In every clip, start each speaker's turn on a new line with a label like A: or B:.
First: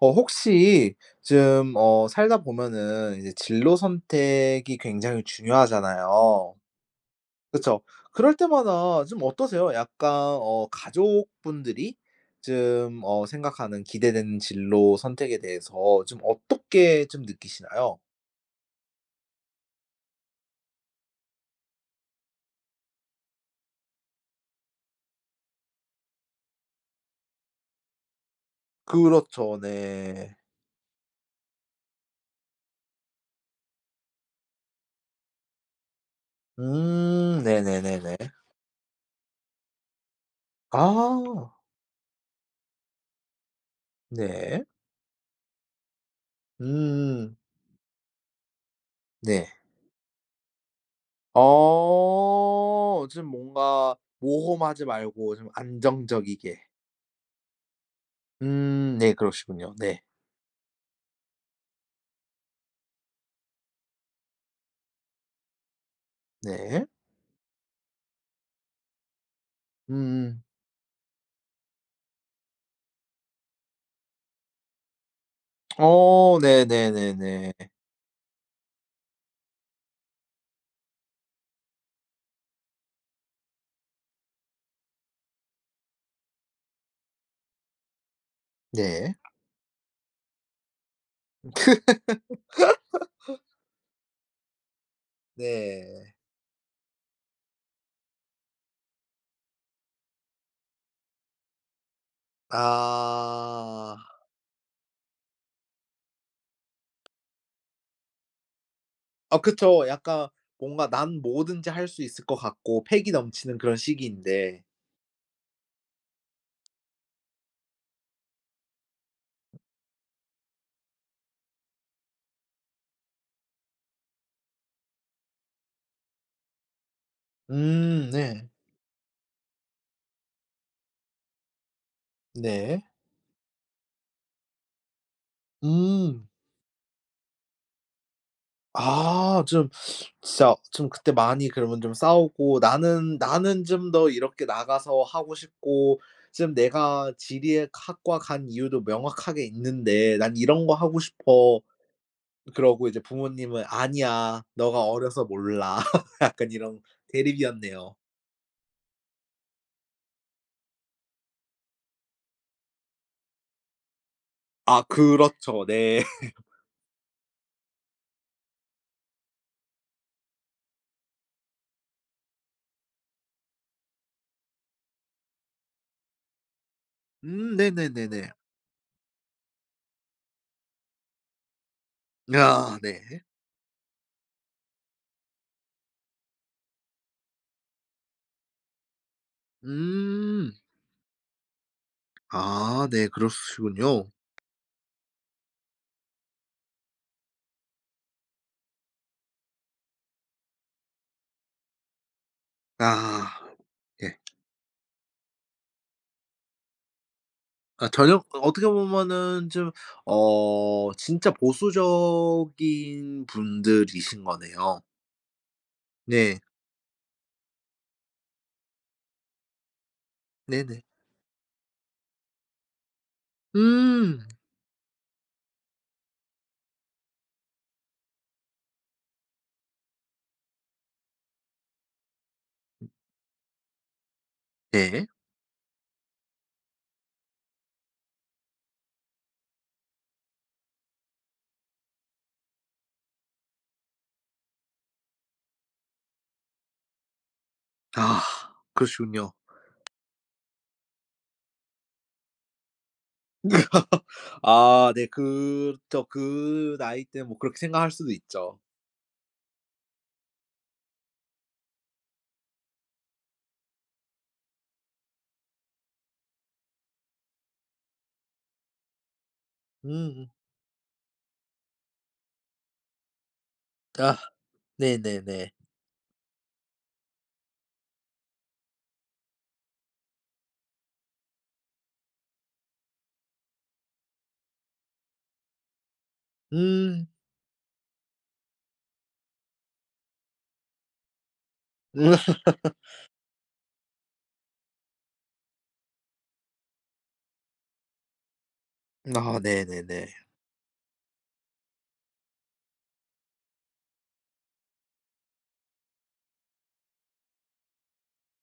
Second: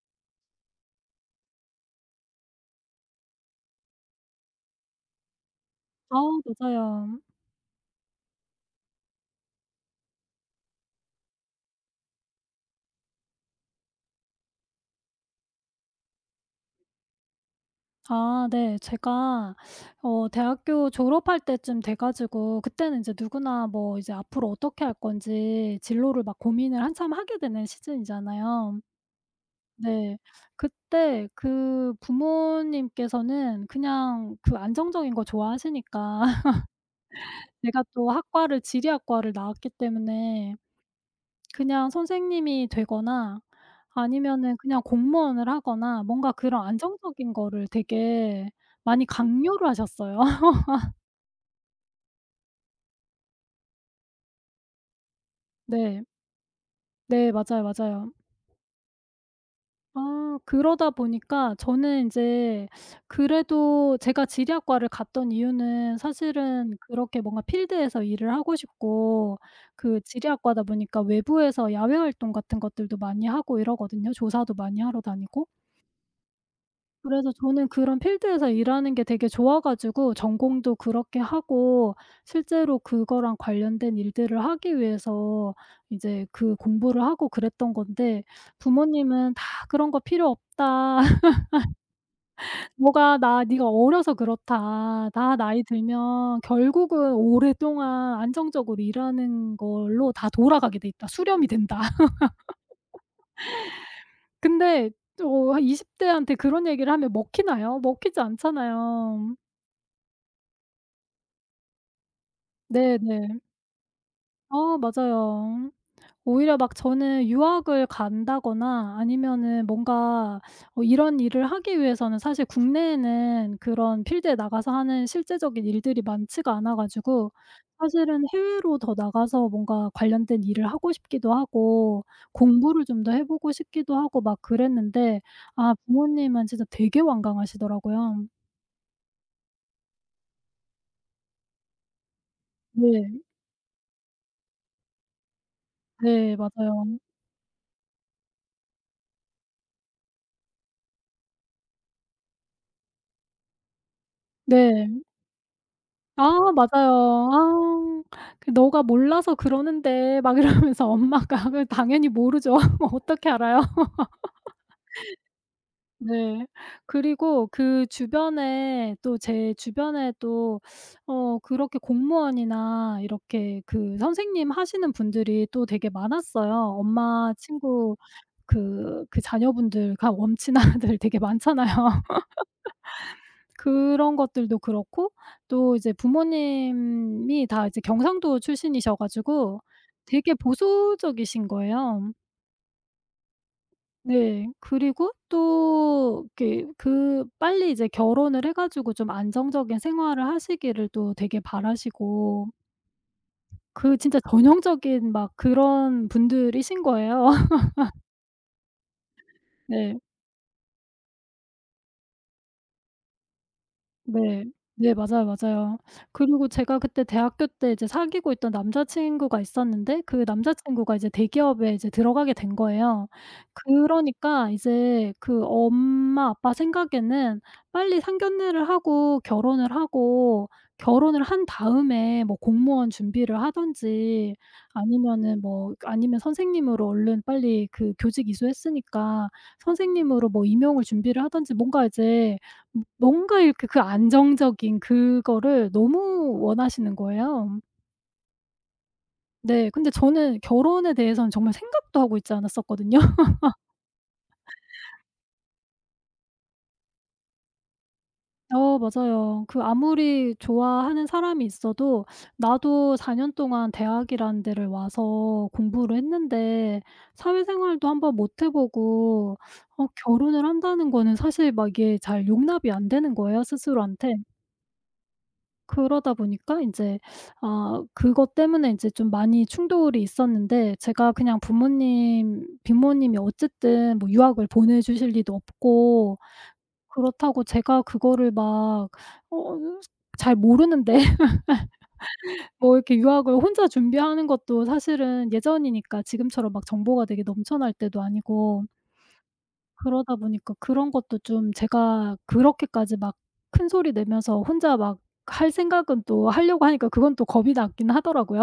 A: 어 혹시 좀 어 살다 보면은 이제 진로 선택이 굉장히
B: 어,
A: 중요하잖아요.
B: 맞아요.
A: 그쵸. 그럴 때마다 좀 어떠세요? 약간 어 가족분들이 좀 어 생각하는 기대되는 진로 선택에 대해서 좀 어떻게 좀 느끼시나요?
B: 아 네. 제가 어 대학교 졸업할 때쯤 돼 가지고 그때는 인제 누구나 뭐 이제 앞으로 어떻게 할 건지 진로를 막 고민을 한참 하게 되는 시즌이잖아요.
A: 그렇죠.
B: 네.
A: 네.
B: 그때 그 부모님께서는 그냥 그 안정적인 거 좋아하시니까
A: 음
B: 제가 또
A: 네네네네.
B: 학과를 지리학과를 나왔기 때문에
A: 아.
B: 그냥 선생님이 되거나 아니면은
A: 네.
B: 그냥 공무원을 하거나 뭔가 그런 안정적인
A: 음.
B: 거를 되게 많이
A: 네.
B: 강요를 하셨어요.
A: 어 좀 뭔가 모험하지 말고 좀
B: 네.
A: 안정적이게.
B: 네 맞아요, 맞아요.
A: 음 네 그러시군요. 네.
B: 아 그러다 보니까 저는 이제 그래도 제가 지리학과를 갔던 이유는 사실은
A: 네.
B: 그렇게 뭔가 필드에서 일을 하고 싶고 그
A: 음음.
B: 지리학과다 보니까 외부에서 야외 활동 같은 것들도 많이 하고 이러거든요 조사도 많이 하러 다니고.
A: 어
B: 그래서
A: 네네네네.
B: 저는 그런 필드에서 일하는 게 되게 좋아 가지고 전공도 그렇게 하고 실제로 그거랑 관련된 일들을 하기 위해서 이제 그 공부를 하고 그랬던 건데
A: 네.
B: 부모님은 "다 그런 거 필요 없다. 너가 나 니가 어려서 그렇다 .다 나이
A: 네.
B: 들면 결국은 오랫동안 안정적으로 일하는 걸로 다 돌아가게 돼 있다. 수렴이 된다."
A: 아.
B: 근데 또 어 한 20 대한테 그런 얘기를 하면 먹히나요? 먹히지 않잖아요.
A: 아 그쵸. 약간 뭔가 난 뭐든지 할 수 있을 거 같고
B: 네
A: 패기
B: 네.
A: 넘치는 그런 시기인데
B: 아 맞아요. 오히려 막 저는 유학을 간다거나 아니면은 뭔가 어 이런 일을 하기 위해서는 사실 국내에는 그런 필드에 나가서 하는 실제적인 일들이 많지가 않아 가지고
A: 음
B: 사실은
A: 네.
B: 해외로 더 나가서 뭔가 관련된 일을 하고 싶기도 하고
A: 네.
B: 공부를 좀 더 해 보고 싶기도 하고 막 그랬는데 아
A: 음.
B: 부모님은 진짜 되게 완강하시더라고요.
A: 아 좀 진짜 좀 그때 많이 그러면 좀 싸우고
B: 네.
A: "나는, 나는 좀 더 이렇게 나가서 하고 싶고
B: 네,
A: 지금
B: 맞아요.
A: 내가 지리에 학과 간 이유도 명확하게 있는데 난 이런 거 하고 싶어." 그러고 이제 부모님은 "아니야. 너가
B: 네.
A: 어려서 몰라."
B: 아
A: 약간 이런
B: 맞아요.
A: 대립이었네요.
B: 아우 그 "너가 몰라서 그러는데" 막 이러면서 엄마가 그래 당연히 모르죠. 어떻게 알아요?
A: 아 그렇죠. 네.
B: 네. 그리고 그 주변에 또 제 주변에 또 어 그렇게 공무원이나 이렇게 그 선생님 하시는 분들이 또 되게 많았어요. 엄마
A: 음
B: 친구
A: 네네네네.
B: 그 그 자녀분들과 엄친아들 되게 많잖아요.
A: 아 네.
B: 그런 것들도 그렇고 또 이제 부모님이 다 이제 경상도 출신이셔 가지고 되게
A: 음.
B: 보수적이신 거예요.
A: 아 네 그러시군요.
B: 네. 그리고 또 이렇게 그 빨리 이제 결혼을 해 가지고 좀 안정적인 생활을 하시기를 또 되게 바라시고
A: 아
B: 그
A: 예.
B: 진짜 전형적인 막 그런 분들이신 거예요.
A: 아 전형 어떻게 보면은 좀
B: 네.
A: 어 진짜 보수적인 분들이신
B: 네.
A: 거네요.
B: 네 맞아요, 맞아요.
A: 네.
B: 그리고 제가 그때 대학교 때 이제 사귀고 있던 남자 친구가 있었는데 그 남자
A: 네네.
B: 친구가 이제 대기업에 이제 들어가게 된 거예요.
A: 음.
B: 그러니까 이제 그 엄마, 아빠 생각에는 빨리 상견례를 하고 결혼을 하고 결혼을 한 다음에 뭐 공무원 준비를 하든지
A: 예.
B: 아니면은 뭐 그 아니면 선생님으로 얼른 빨리 그 교직 이수했으니까 선생님으로 뭐 임용을 준비를 하든지 뭔가 이제 뭐 뭔가 이렇게 그 안정적인 그거를 너무 원하시는 거예요.
A: 아 그러시군요.
B: 네 근데 저는 결혼에 대해서는 정말 생각도 하고 있지 않았었거든요.
A: 아 네 그쵸. 그 나이 때 뭐 그렇게 생각할 수도 있죠.
B: 어 맞아요. 그 아무리 좋아하는 사람이 있어도 나도 4 년 동안 대학이라는 데를 와서 공부를 했는데 사회생활도 한번 못 해 보고 어
A: 음음.
B: 결혼을 한다는 거는 사실 막 이게 잘 용납이 안 되는 거예요 스스로한테.
A: 아 네네네.
B: 그러다 보니까 인제 아 그것 때문에 인제 좀 많이 충돌이 있었는데 제가 그냥 부모님, 부모님이 어쨌든 뭐 유학을 보내주실 리도 없고
A: 음.
B: 그렇다고 제가 그거를 막 어으 잘 모르는데
A: 음.
B: 뭐 이렇게 유학을 혼자 준비하는 것도 사실은 예전이니까 지금처럼 막 정보가 되게 넘쳐날 때도 아니고
A: 아 네네네.
B: 그러다 보니까 그런 것도 좀 제가 그렇게까지 막 큰소리 내면서 혼자 막 할 생각은 또 하려고 하니까 그건 또 겁이 났긴 하더라고요.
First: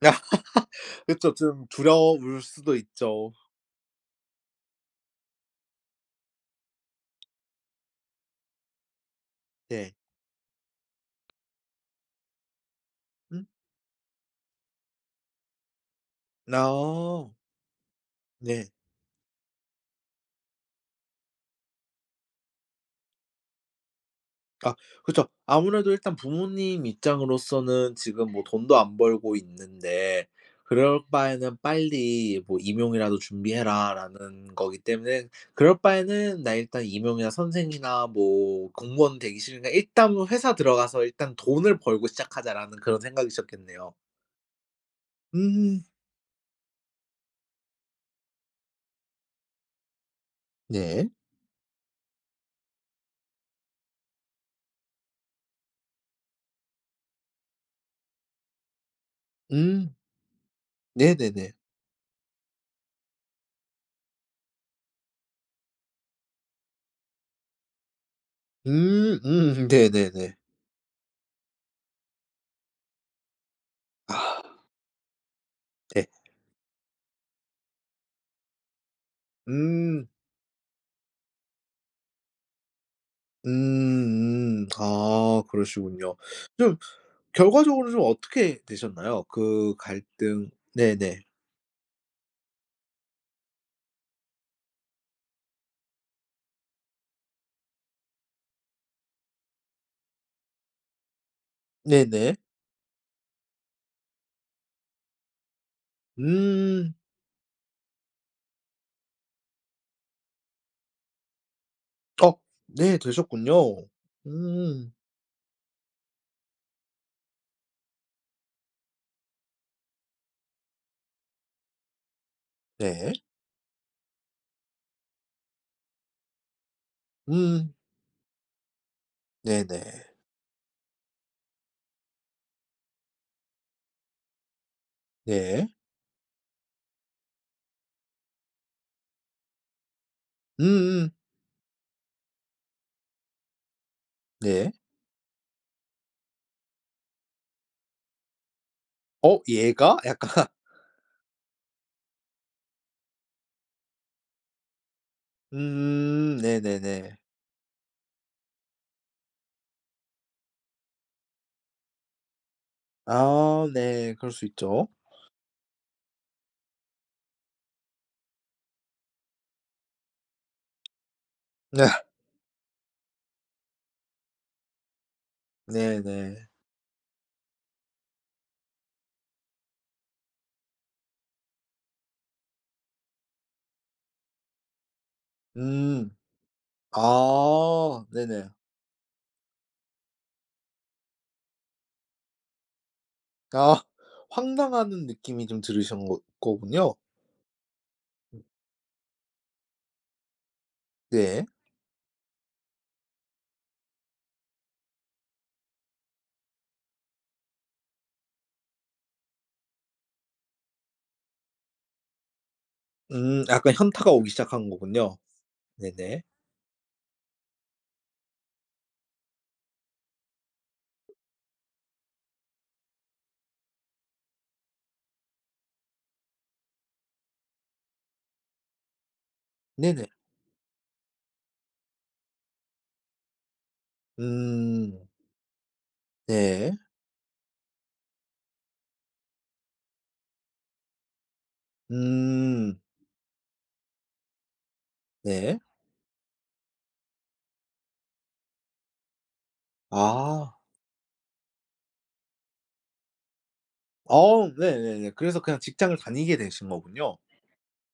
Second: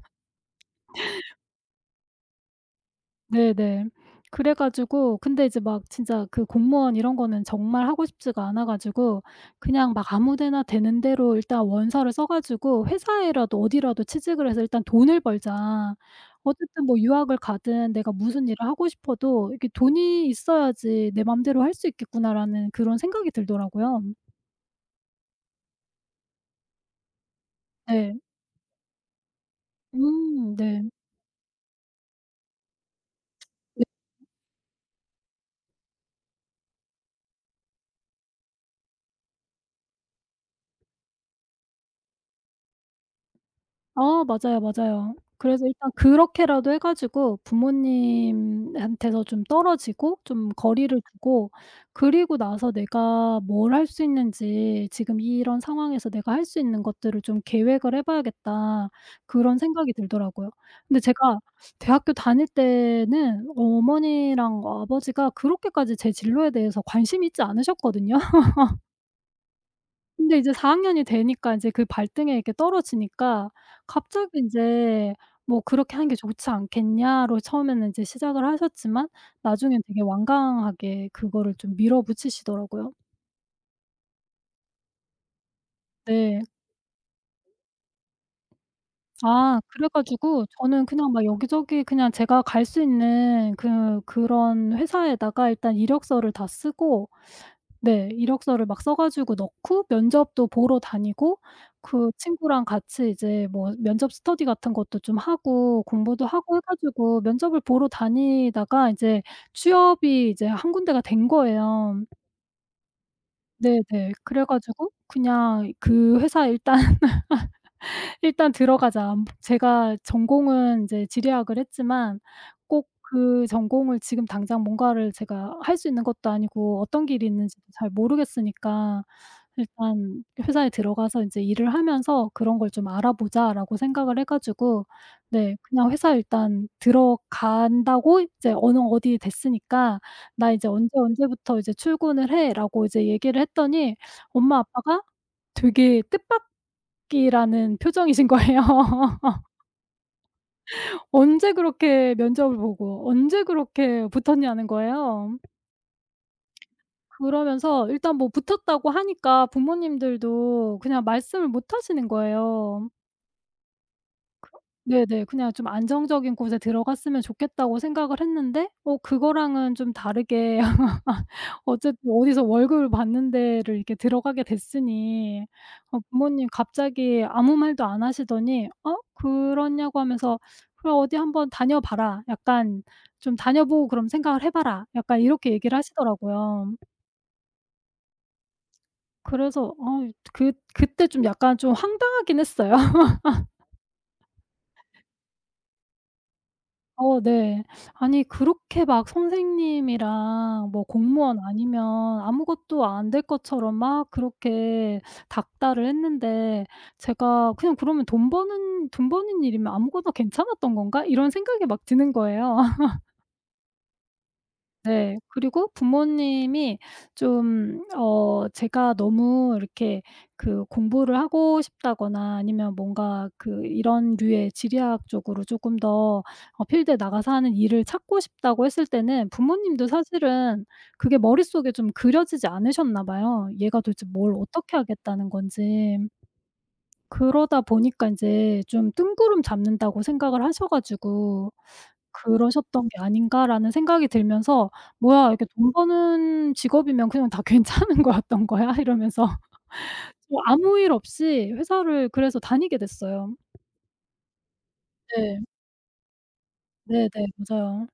A: 그쵸 좀 두려울 수도 있죠.
B: 네네. 그래 가지고 근데 이제 막 진짜 그 공무원 이런 거는 정말 하고 싶지가 않아 가지고
A: 네.
B: 그냥 막 아무 데나 되는대로 일단 원서를 써 가지고
A: 응?
B: '회사에라도 어디라도 취직을 해서 일단 돈을 벌자.' 어쨌든 뭐
A: 아.
B: 유학을 가든 내가 무슨 일을
A: 네.
B: 하고 싶어도 이렇게 '돈이 있어야지 내 맘대로 할 수 있겠구나.'라는 그런 생각이 들더라고요.
A: 아 그쵸. 아무래도 일단 부모님 입장으로서는
B: 네.
A: "지금 뭐 돈도 안 벌고 있는데
B: 음 네.
A: 그럴 바에는 빨리 뭐 임용이라도
B: 네.
A: 준비해라."라는 거기 때문에 그럴 바에는 나 일단 임용이나 선생이나 뭐 공무원 되기 싫으니까 '일단은 회사 들어가서 일단 돈을 벌고 시작하자.'라는 그런 생각이셨겠네요.
B: 아 맞아요, 맞아요. 그래서
A: 음.
B: '일단 그렇게라도 해 가지고 부모님한테서 좀 떨어지고 좀 거리를
A: 네.
B: 두고 그리고 나서 내가 뭘 할 수 있는지 지금 이런 상황에서 내가 할 수 있는 것들을 좀 계획을 해봐야겠다.' 그런
A: 음.
B: 생각이 들더라고요. 근데 제가
A: 네네네.
B: 대학교 다닐 때는 어머니랑 아버지가 그렇게까지 제 진로에 대해서 관심이 있지 않으셨거든요.
A: 음 음 네네네.
B: 근데 이제 4 학년이 되니까 인제 그 발등에 이렇게 떨어지니까 갑자기
A: 아.
B: 인제 뭐 "그렇게
A: 네.
B: 하는 게 좋지 않겠냐."로 처음에는 인제 시작을 하셨지만 나중에는 되게
A: 음.
B: 완강하게 그거를 좀 밀어붙이시더라고요.
A: 음 음. 아 그러시군요.
B: 네.
A: 좀 결과적으로 좀 어떻게 되셨나요?
B: 아
A: 그
B: 그래 가지고
A: 갈등
B: 저는 그냥
A: 네네.
B: 막 여기저기 그냥 제가 갈 수 있는 그 그런 회사에다가 일단 이력서를 다 쓰고 네 이력서를 막 써 가지고 넣고 면접도 보러 다니고 그
A: 네네.
B: 친구랑 같이 이제 뭐 면접 스터디 같은 것도 좀 하고 공부도 하고 해
A: 음.
B: 가지고 면접을 보러 다니다가 이제 취업이 이제 1 군데가 된 거예요.
A: 어 네 되셨군요.
B: 네네. 그래 가지고
A: 음.
B: 그냥 그 회사에 일단 '일단 들어가자.' 안부 제가 전공은 인제 지리학을 했지만 꼭
A: 네.
B: 그 전공을 지금 당장 뭔가를 제가 할 수 있는 것도 아니고 어떤 길이 있는지도
A: 음.
B: 잘 모르겠으니까
A: 네네.
B: 일단 회사에 들어가서 인제 '일을 하면서 그런 걸 좀 알아보자.'라고 생각을 해 가지고 네
A: 네.
B: 그냥 회사에 일단 들어간다고 "이제 어느 어디에 됐으니까 나 이제 언제
A: 음음.
B: 언제부터 출근을 해."라고 이제 얘기를 했더니 엄마
A: 네.
B: 아빠가 되게 뜻밖이라는 표정이신 거예요.
A: 어 얘가 약간
B: 언제 그렇게 면접을 보고 언제 그렇게 붙었냐는 거예요.
A: 음 네네네.
B: 그러면서 일단 뭐 붙었다고 하니까 부모님들도 그냥 말씀을 못 하시는 거예요.
A: 아 네 그럴 수
B: 그렇
A: 있죠.
B: 네네 그냥 좀 '안정적인 곳에 들어갔으면 좋겠다.'고 생각을 했는데 어 그거랑은 좀 다르게
A: 네.
B: 어쨌든 어디서 월급을 받는 데를 이렇게 들어가게 됐으니 어
A: 네네.
B: 부모님이 갑자기 아무 말도 안 하시더니 어 그러냐고 하면서 "그래 어디 한번 다녀 봐라. 약간 좀 다녀보고 그러면 생각을 해 봐라." 약간 이렇게 얘기를
A: 음.
B: 하시더라고요.
A: 아 네네.
B: 그래서 어 이 그 그때 좀 약간 좀 황당하긴 했어요.
A: 아 황당한 느낌이 좀 들으신 거 거군요.
B: 어 네. 아니
A: 음.
B: 그렇게 막 선생님이랑 뭐 공무원
A: 네.
B: 아니면 아무것도 안 될 것처럼 막 그렇게 닦달을 했는데 제가 '그냥 그러면 돈 버는 돈 버는 일이면 아무거나 괜찮았던 건가?' 이런 생각이 막 드는 거예요.
A: 음 약간 현타가 오기 시작한 거군요.
B: 네. 그리고
A: 네네.
B: 부모님이 좀 어 제가 너무 이렇게 그 공부를 하고 싶다거나 아니면 뭔가 그 이런 류의 지리학 쪽으로 쪼금 더 어 필드에 나가서 하는 일을 찾고 싶다고 했을 때는 부모님도
A: 네네.
B: 사실은 그게 머릿속에 좀 그려지지 않으셨나 봐요 얘가 도대체 뭘 어떻게
A: 음.
B: 하겠다는 건지.
A: 네.
B: 그러다 보니까 인제 좀 뜬구름 잡는다고 생각을 하셔 가지고
A: 음.
B: '그러셨던 게 아닌가.'라는 생각이 들면서 '뭐야 이렇게
A: 네.
B: 돈 버는 직업이면 그냥 다 괜찮은 거였던 거야?' 이러면서
A: 아.
B: 아무 일 없이 회사를 그래서 다니게 됐어요.
A: 어 네네네
B: 네.
A: 그래서 그냥 직장을 다니게 되신
B: 네네.
A: 거군요.
B: 맞아요.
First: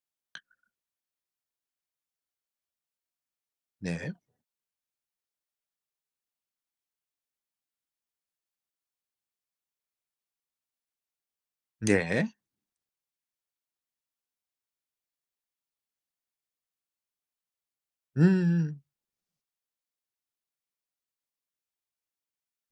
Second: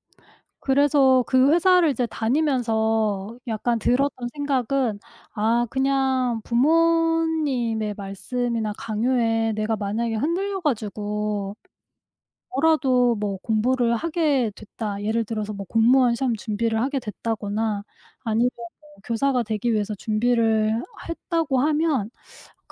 B: 그래서 그 회사를 이제 다니면서 약간
A: 네.
B: 들었던 생각은 아 그냥 부모님의 말씀이나 강요에 내가 만약에 흔들려 가지고
A: 예.
B: 뭐라도 뭐 공부를 하게 됐다. 예를 들어서 뭐 공무원 시험 준비를 하게 됐다거나 아니면 뭐
A: 음.
B: 교사가 되기 위해서 준비를 했다고 하면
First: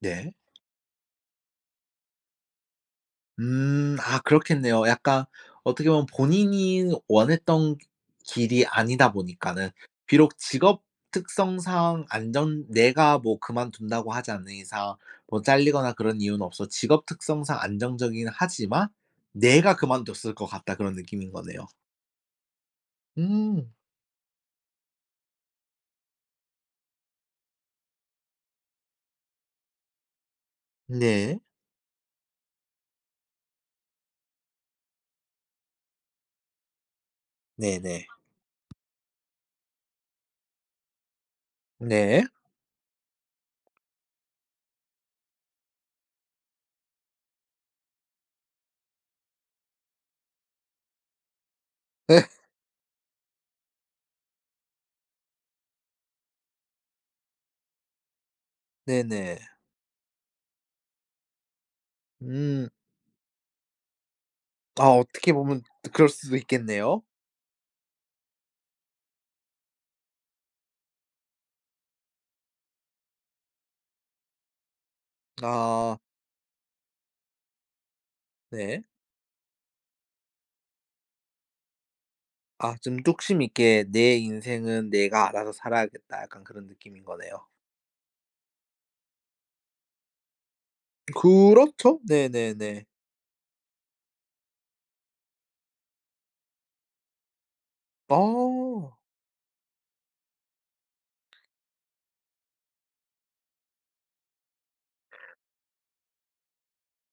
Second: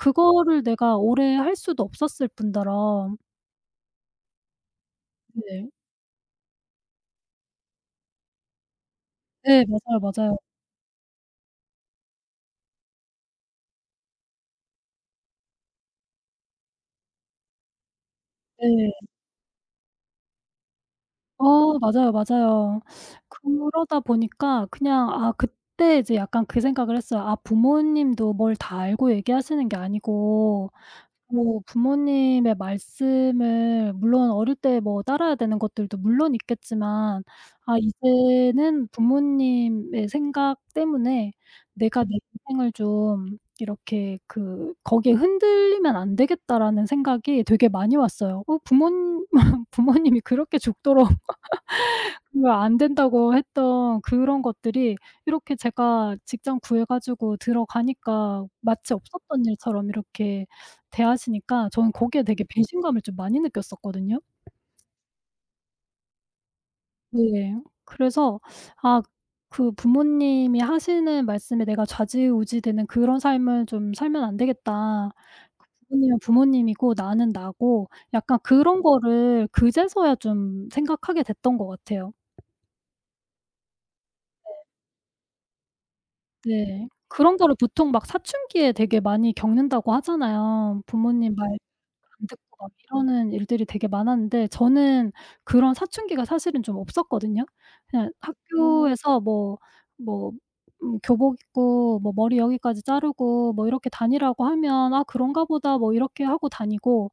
A: 네.
B: 내가 오래 할 수도 없었을 뿐더러
A: 음 아 그렇겠네요. 약간
B: 네.
A: 어떻게 보면 본인이 원했던 그 길이 아니다
B: 네,
A: 보니까는
B: 맞아요,
A: 비록
B: 맞아요.
A: 직업 특성상 안정 내가 뭐 그만둔다고 하지 않는 이상 뭐 잘리거나 그런 이유는 없어 직업 특성상 안정적이긴 하지만
B: 네.
A: '내가 그만뒀을 것 같다.' 그런 느낌인 거네요.
B: 어 맞아요, 맞아요.
A: 음.
B: 그러다 보니까 그냥 아 그때 이제 약간 그 생각을 했어요. 아 부모님도 뭘 다 알고 얘기하시는 게 아니고
A: 네.
B: 뭐 부모님의 말씀을 물론 어릴 때 뭐 따라야 되는 것들도 물론 있겠지만 아
A: 네네.
B: 이제는 부모님의 생각 때문에 내가 내
A: 네.
B: 인생을 좀 이렇게 그 '거기에 흔들리면 안 되겠다.'라는 생각이 되게 많이 왔어요. 어 부몬 부모님이 그렇게 죽도록 그거 안 된다고 했던 그런 것들이 이렇게 제가 직장 구해 가지고 들어가니까 마치
A: 네네.
B: 없었던 일처럼 이렇게 대하시니까 저는 거기에 되게
A: 음.
B: 배신감을 좀 많이 느꼈었거든요.
A: 아 어떻게 보면 또 그럴 수도 있겠네요.
B: 네. 그래서 아 그 '부모님이 하시는 말씀에 내가 좌지우지되는 그런 삶을 좀 살면 안 되겠다.' 그
A: 아.
B: '부모님은 부모님이고 나는 나고.' 약간 그런
A: 네.
B: 것을 그제서야 좀 생각하게 됐던 것 같아요.
A: 아 좀 뚝심 있게 '내
B: 예.
A: 인생은 내가 알아서 살아야겠다.' 약간 그런
B: 네.
A: 느낌인
B: 그런
A: 거네요.
B: 거를 보통 막 사춘기에 되게 많이 겪는다고 하잖아요. 부모님 말
A: 그렇죠.
B: 안 듣고 막
A: 네네네.
B: 이러는 일들이 되게 많았는데 저는 그런 사춘기가 사실은 좀 없었거든요? 그냥
A: 아.
B: 학교에서 뭐, 뭐 음 교복 입고 뭐 머리 여기까지 자르고 뭐 이렇게 다니라고 하면 아 그런가 보다 뭐 이렇게 하고 다니고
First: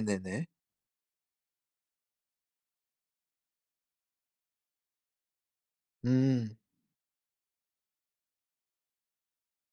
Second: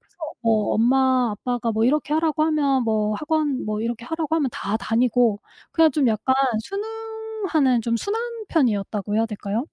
B: 그래서 뭐 엄마, 아빠가 뭐 이렇게 하라고 하면 뭐 학원 뭐 이렇게 하라고 하면 다 다니고 그냥 좀 약간
A: 음.
B: 순응하는 "좀 순한 편이었다."고 해야 될까요?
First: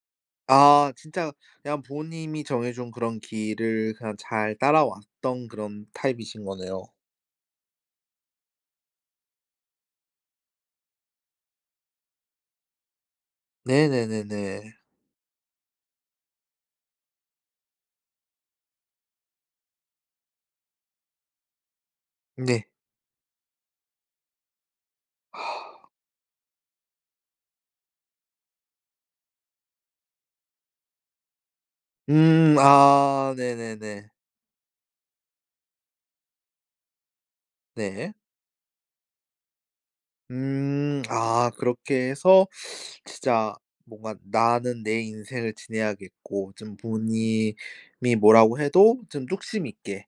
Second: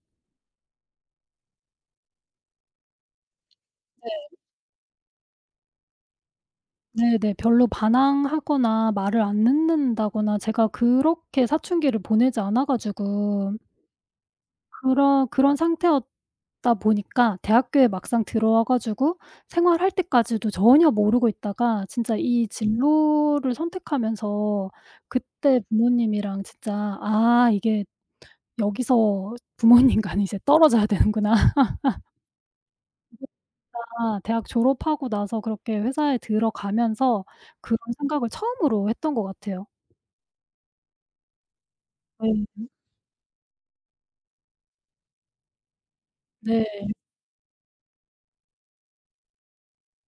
A: 아 진짜 그냥 부모님이 정해 준 그런 길을 그냥
B: 네.
A: 잘 따라왔던 그런 타입이신 거네요.
B: 네네. 별로 반항하거나 말을 안 듣는다거나 제가 그렇게 사춘기를 보내지 않아 가지고
A: 네네네네.
B: 그렇 그런 상태였다 보니까 대학교에 막상 들어와 가지고 생활할 때까지도 전혀 모르고 있다가 진짜 이
A: 네.
B: 진로를 선택하면서 그때 부모님이랑 진짜 '아 이게 여기서 부모님과는 이제 떨어져야 되는구나.'
A: 음. 아 네네네.
B: 아 대학 졸업하고 나서 그렇게 회사에 들어가면서 그런
A: 네.
B: 생각을 처음으로 했던 것 같아요.
A: 음. 아 그렇게 해서
B: [unintelligible]
A: 진짜 뭔가 '나는 내 인생을 지내야겠고 좀
B: 네.
A: 부모님이 뭐라고 해도 좀 뚝심 있게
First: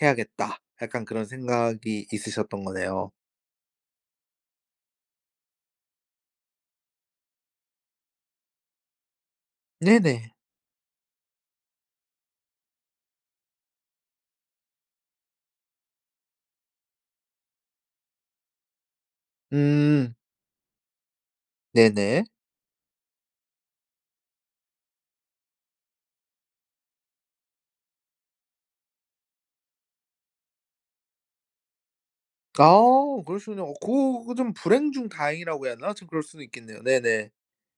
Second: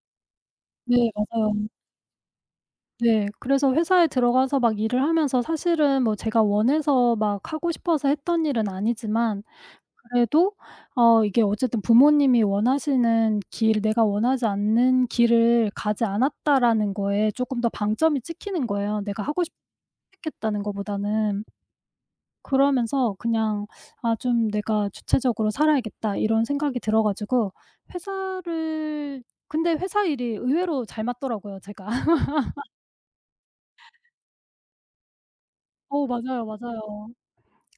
A: 해야겠다.' 약간
B: 네,
A: 그런
B: 맞아요.
A: 생각이 있으셨던 거네요.
B: 네. 그래서 회사에 들어가서 막 일을 하면서 사실은 뭐 제가 원해서 막 하고 싶어서 했던 일은 아니지만
A: 네네.
B: 그래도 어 이게 어쨌든 '부모님이 원하시는 길, 내가 원하지 않는 길을 가지 않았다.'라는 거에 조금 더 방점이 찍히는 거예요 내가 하고 싶
A: 음.
B: 선택했다는 것보다는.
A: 네네.
B: 그러면서 그냥 '아 좀 내가 주체적으로 살아야겠다.' 이런 생각이 들어 가지고 회사를 근데 회사 일이 의외로 잘 맞더라고요 제가.
A: 아 그럴 수 있네요. 그 그 좀 불행 중 다행이라고 해야 되나?
B: 어
A: 좀 그럴 수도
B: 맞아요,
A: 있겠네요.
B: 맞아요.
A: 네네.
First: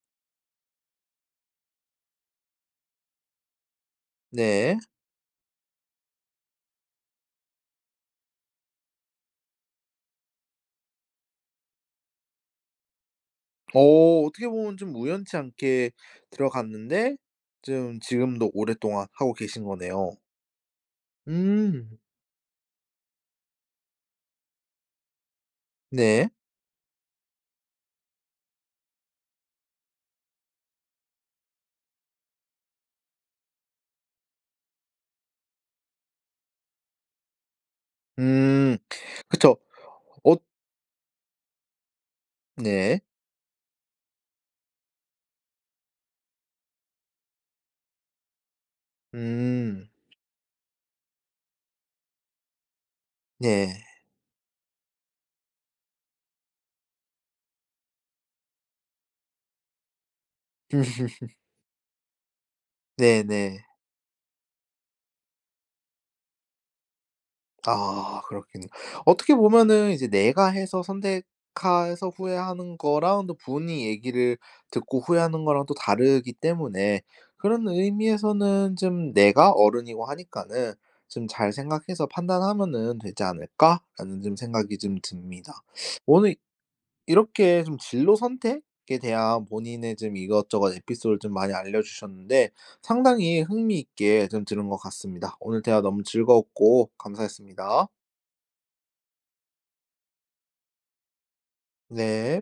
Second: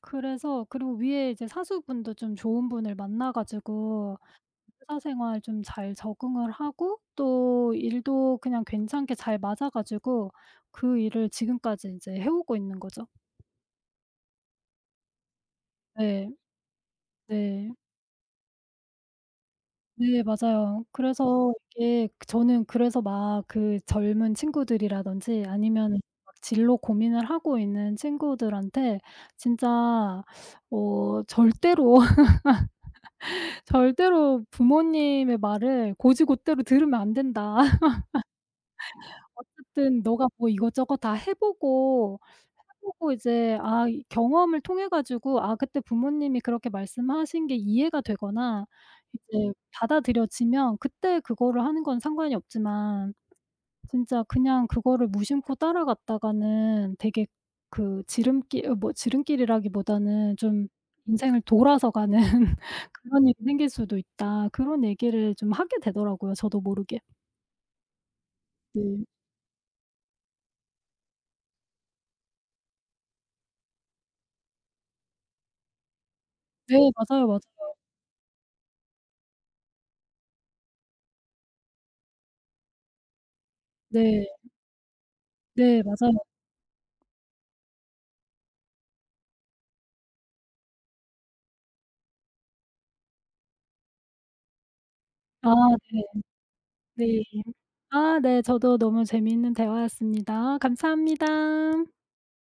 B: 그래서 그리고 위의 이제 사수분도 좀 좋은 분을 만나 가지고
A: 네.
B: 회사 생활 좀 잘 적응을 하고 또 일도 그냥 괜찮게 잘 맞아 가지고 그 일을 지금까지 인제 해 오고 있는 거죠.
A: 어. 어떻게 보면 좀 우연치 않게
B: 네.
A: 들어갔는데
B: 네.
A: 좀 지금도 오랫동안 하고 계신 거네요.
B: 네. 맞아요. 그래서
A: 음.
B: 이게 저는 그래서 막 그 젊은 친구들이라든지 아니면
A: 네.
B: 막 진로 고민을 하고 있는 친구들한테 진짜 어 절대로 절대로 부모님의 말을 곧이곧대로 들으면 안 된다.
A: 음. 그쵸.
B: 어쨌든 너가
A: 어
B: 뭐 이것저것 다 해 보고, 해
A: 네.
B: 보고 이제 아 이 경험을 통해 가지고 아 그때 부모님이 그렇게 말씀하신 게 이해가 되거나 이제
A: 음.
B: 받아들여지면 그때 그거를 하는 건 상관이 없지만
A: 네.
B: 진짜 그냥 그거를 무심코 따라갔다가는 되게 그 지름길 어 뭐 지름길이라기보다는 좀
A: 음.
B: '인생을 돌아서 가는 그런 일이
A: 네네.
B: 생길 수도 있다.' 그런 얘기를 좀 하게 되더라고요 저도 모르게.
A: 아. 그렇겠네.
B: 네.
A: 어떻게 보면은 이제 내가 해서 선택해서 후회하는 거랑 또 본인이 얘기를 듣고 후회하는 거랑 또 다르기
B: 네.
A: 때문에
B: 맞아요,
A: 그런
B: 맞아요.
A: 의미에서는 좀 내가 어른이고 하니까는 '좀 잘 생각해서 판단하면은 되지 않을까?'라는
B: 네.
A: 좀 생각이 좀 듭니다.
B: 네. 맞아요.
A: 오늘 이렇게 좀 진로 선택에 대한 본인의 좀 이것저것 에피소드를 좀 많이 알려주셨는데 상당히 흥미 있게 좀 들은 것 같습니다.
B: 아
A: 오늘 대화 너무
B: 네.
A: 즐거웠고
B: 네.
A: 감사했습니다.
B: 아 네 저도 너무 재미있는 대화였습니다. 감사합니다.
A: 네.